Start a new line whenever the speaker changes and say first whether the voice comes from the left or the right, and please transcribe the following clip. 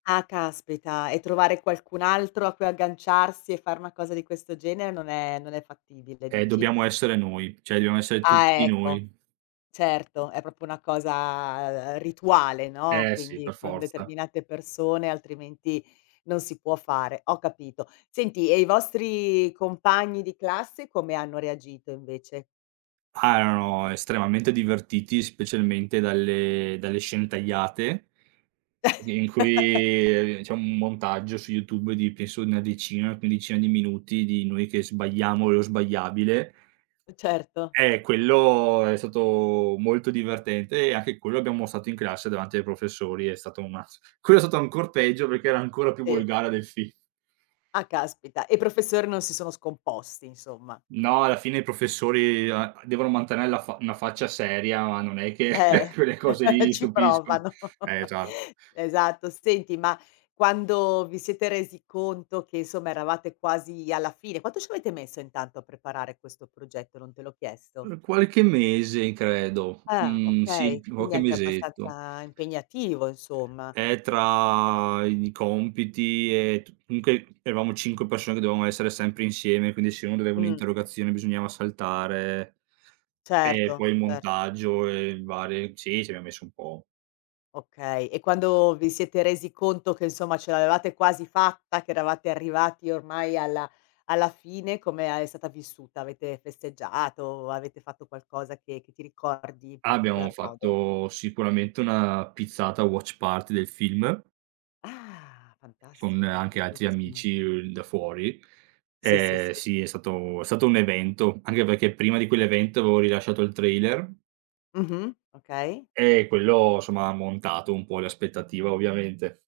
left: Ah caspita e trovare qualcun altro a cui agganciarsi e fare una cosa di questo genere non è non è fattibile
right: Eh,
left: dici?
right: dobbiamo essere noi, cioè dobbiamo essere
left: Ah
right: tutti
left: ecco,
right: noi.
left: certo è proprio una cosa, ehm, rituale, no.
right: Eh sì, per
left: Quindi con
right: forza.
left: determinate persone altrimenti non si può fare, ho capito. Senti e i vostri compagni di classe come hanno reagito invece?
right: Ah erano estremamente divertiti, specialmente dalle dalle scene tagliate in cui, ehm, c'è un montaggio su YouTube, di penso di una decina, quindicina di minuti, di noi che sbagliamo lo sbagliabile.
left: Certo.
right: Eh quello è stato molto divertente e anche quello abbiamo mostrato in classe, davanti ai professori e è stato un mazzo. Quello è stato ancor peggio perché era ancora più
left: Sì.
right: volgare del film.
left: Ah caspita, e i professori non si sono scomposti, insomma.
right: No, alla fine i professori a devono mantenere la fa una faccia seria, ma non è che
left: Eh,
right: quelle cose lì li
left: ci
right: stupiscono.
left: provano.
right: Eh esatto.
left: Esatto, senti ma quando vi siete resi conto che, insomma, eravate quasi alla fine quanto ci avete messo intanto a preparare questo progetto? Non te l'ho chiesto.
right: Uhm, qualche mese credo,
left: Ah
right: mhmm, sì
left: okay,
right: [unintelligible]
left: quindi
right: qualche
left: anche
right: mesetto.
left: abbastanza impegnativo, insomma.
right: Eh tra i compiti e tu comunque eravamo 5 persone che dovevamo esser sempre insieme, quindi se uno doveva
left: Mh.
right: un'interrogazione bisognava saltare e
left: Certo,
right: poi il
left: certo.
right: montaggio e varie sì, ci abbiam messo un po'.
left: Okay. E quando vi siete resi conto che insomma ce l'avevate quasi fatta, che eravate arrivati ormai alla alla fine, come a è stata vissuta? Avete festeggiato? Avete fatto qualcosa che che ti ricordi in
right: Abbiamo
left: particolar modo?
right: fatto sicuramente una pizzata watch party del film
left: Ah
right: con
left: fantastico,
right: anche altri
left: bellissimo.
right: amici, uhm, da fuori.
left: Sì, sì,
right: Eh
left: sì.
right: sì è stato è stato un evento, anche perché prima di quell'evento avevo rilasciato il trailer.
left: Mh-mh, okay.
right: Eh quello, somma, ha montato un po' le aspettativa, ovviamente.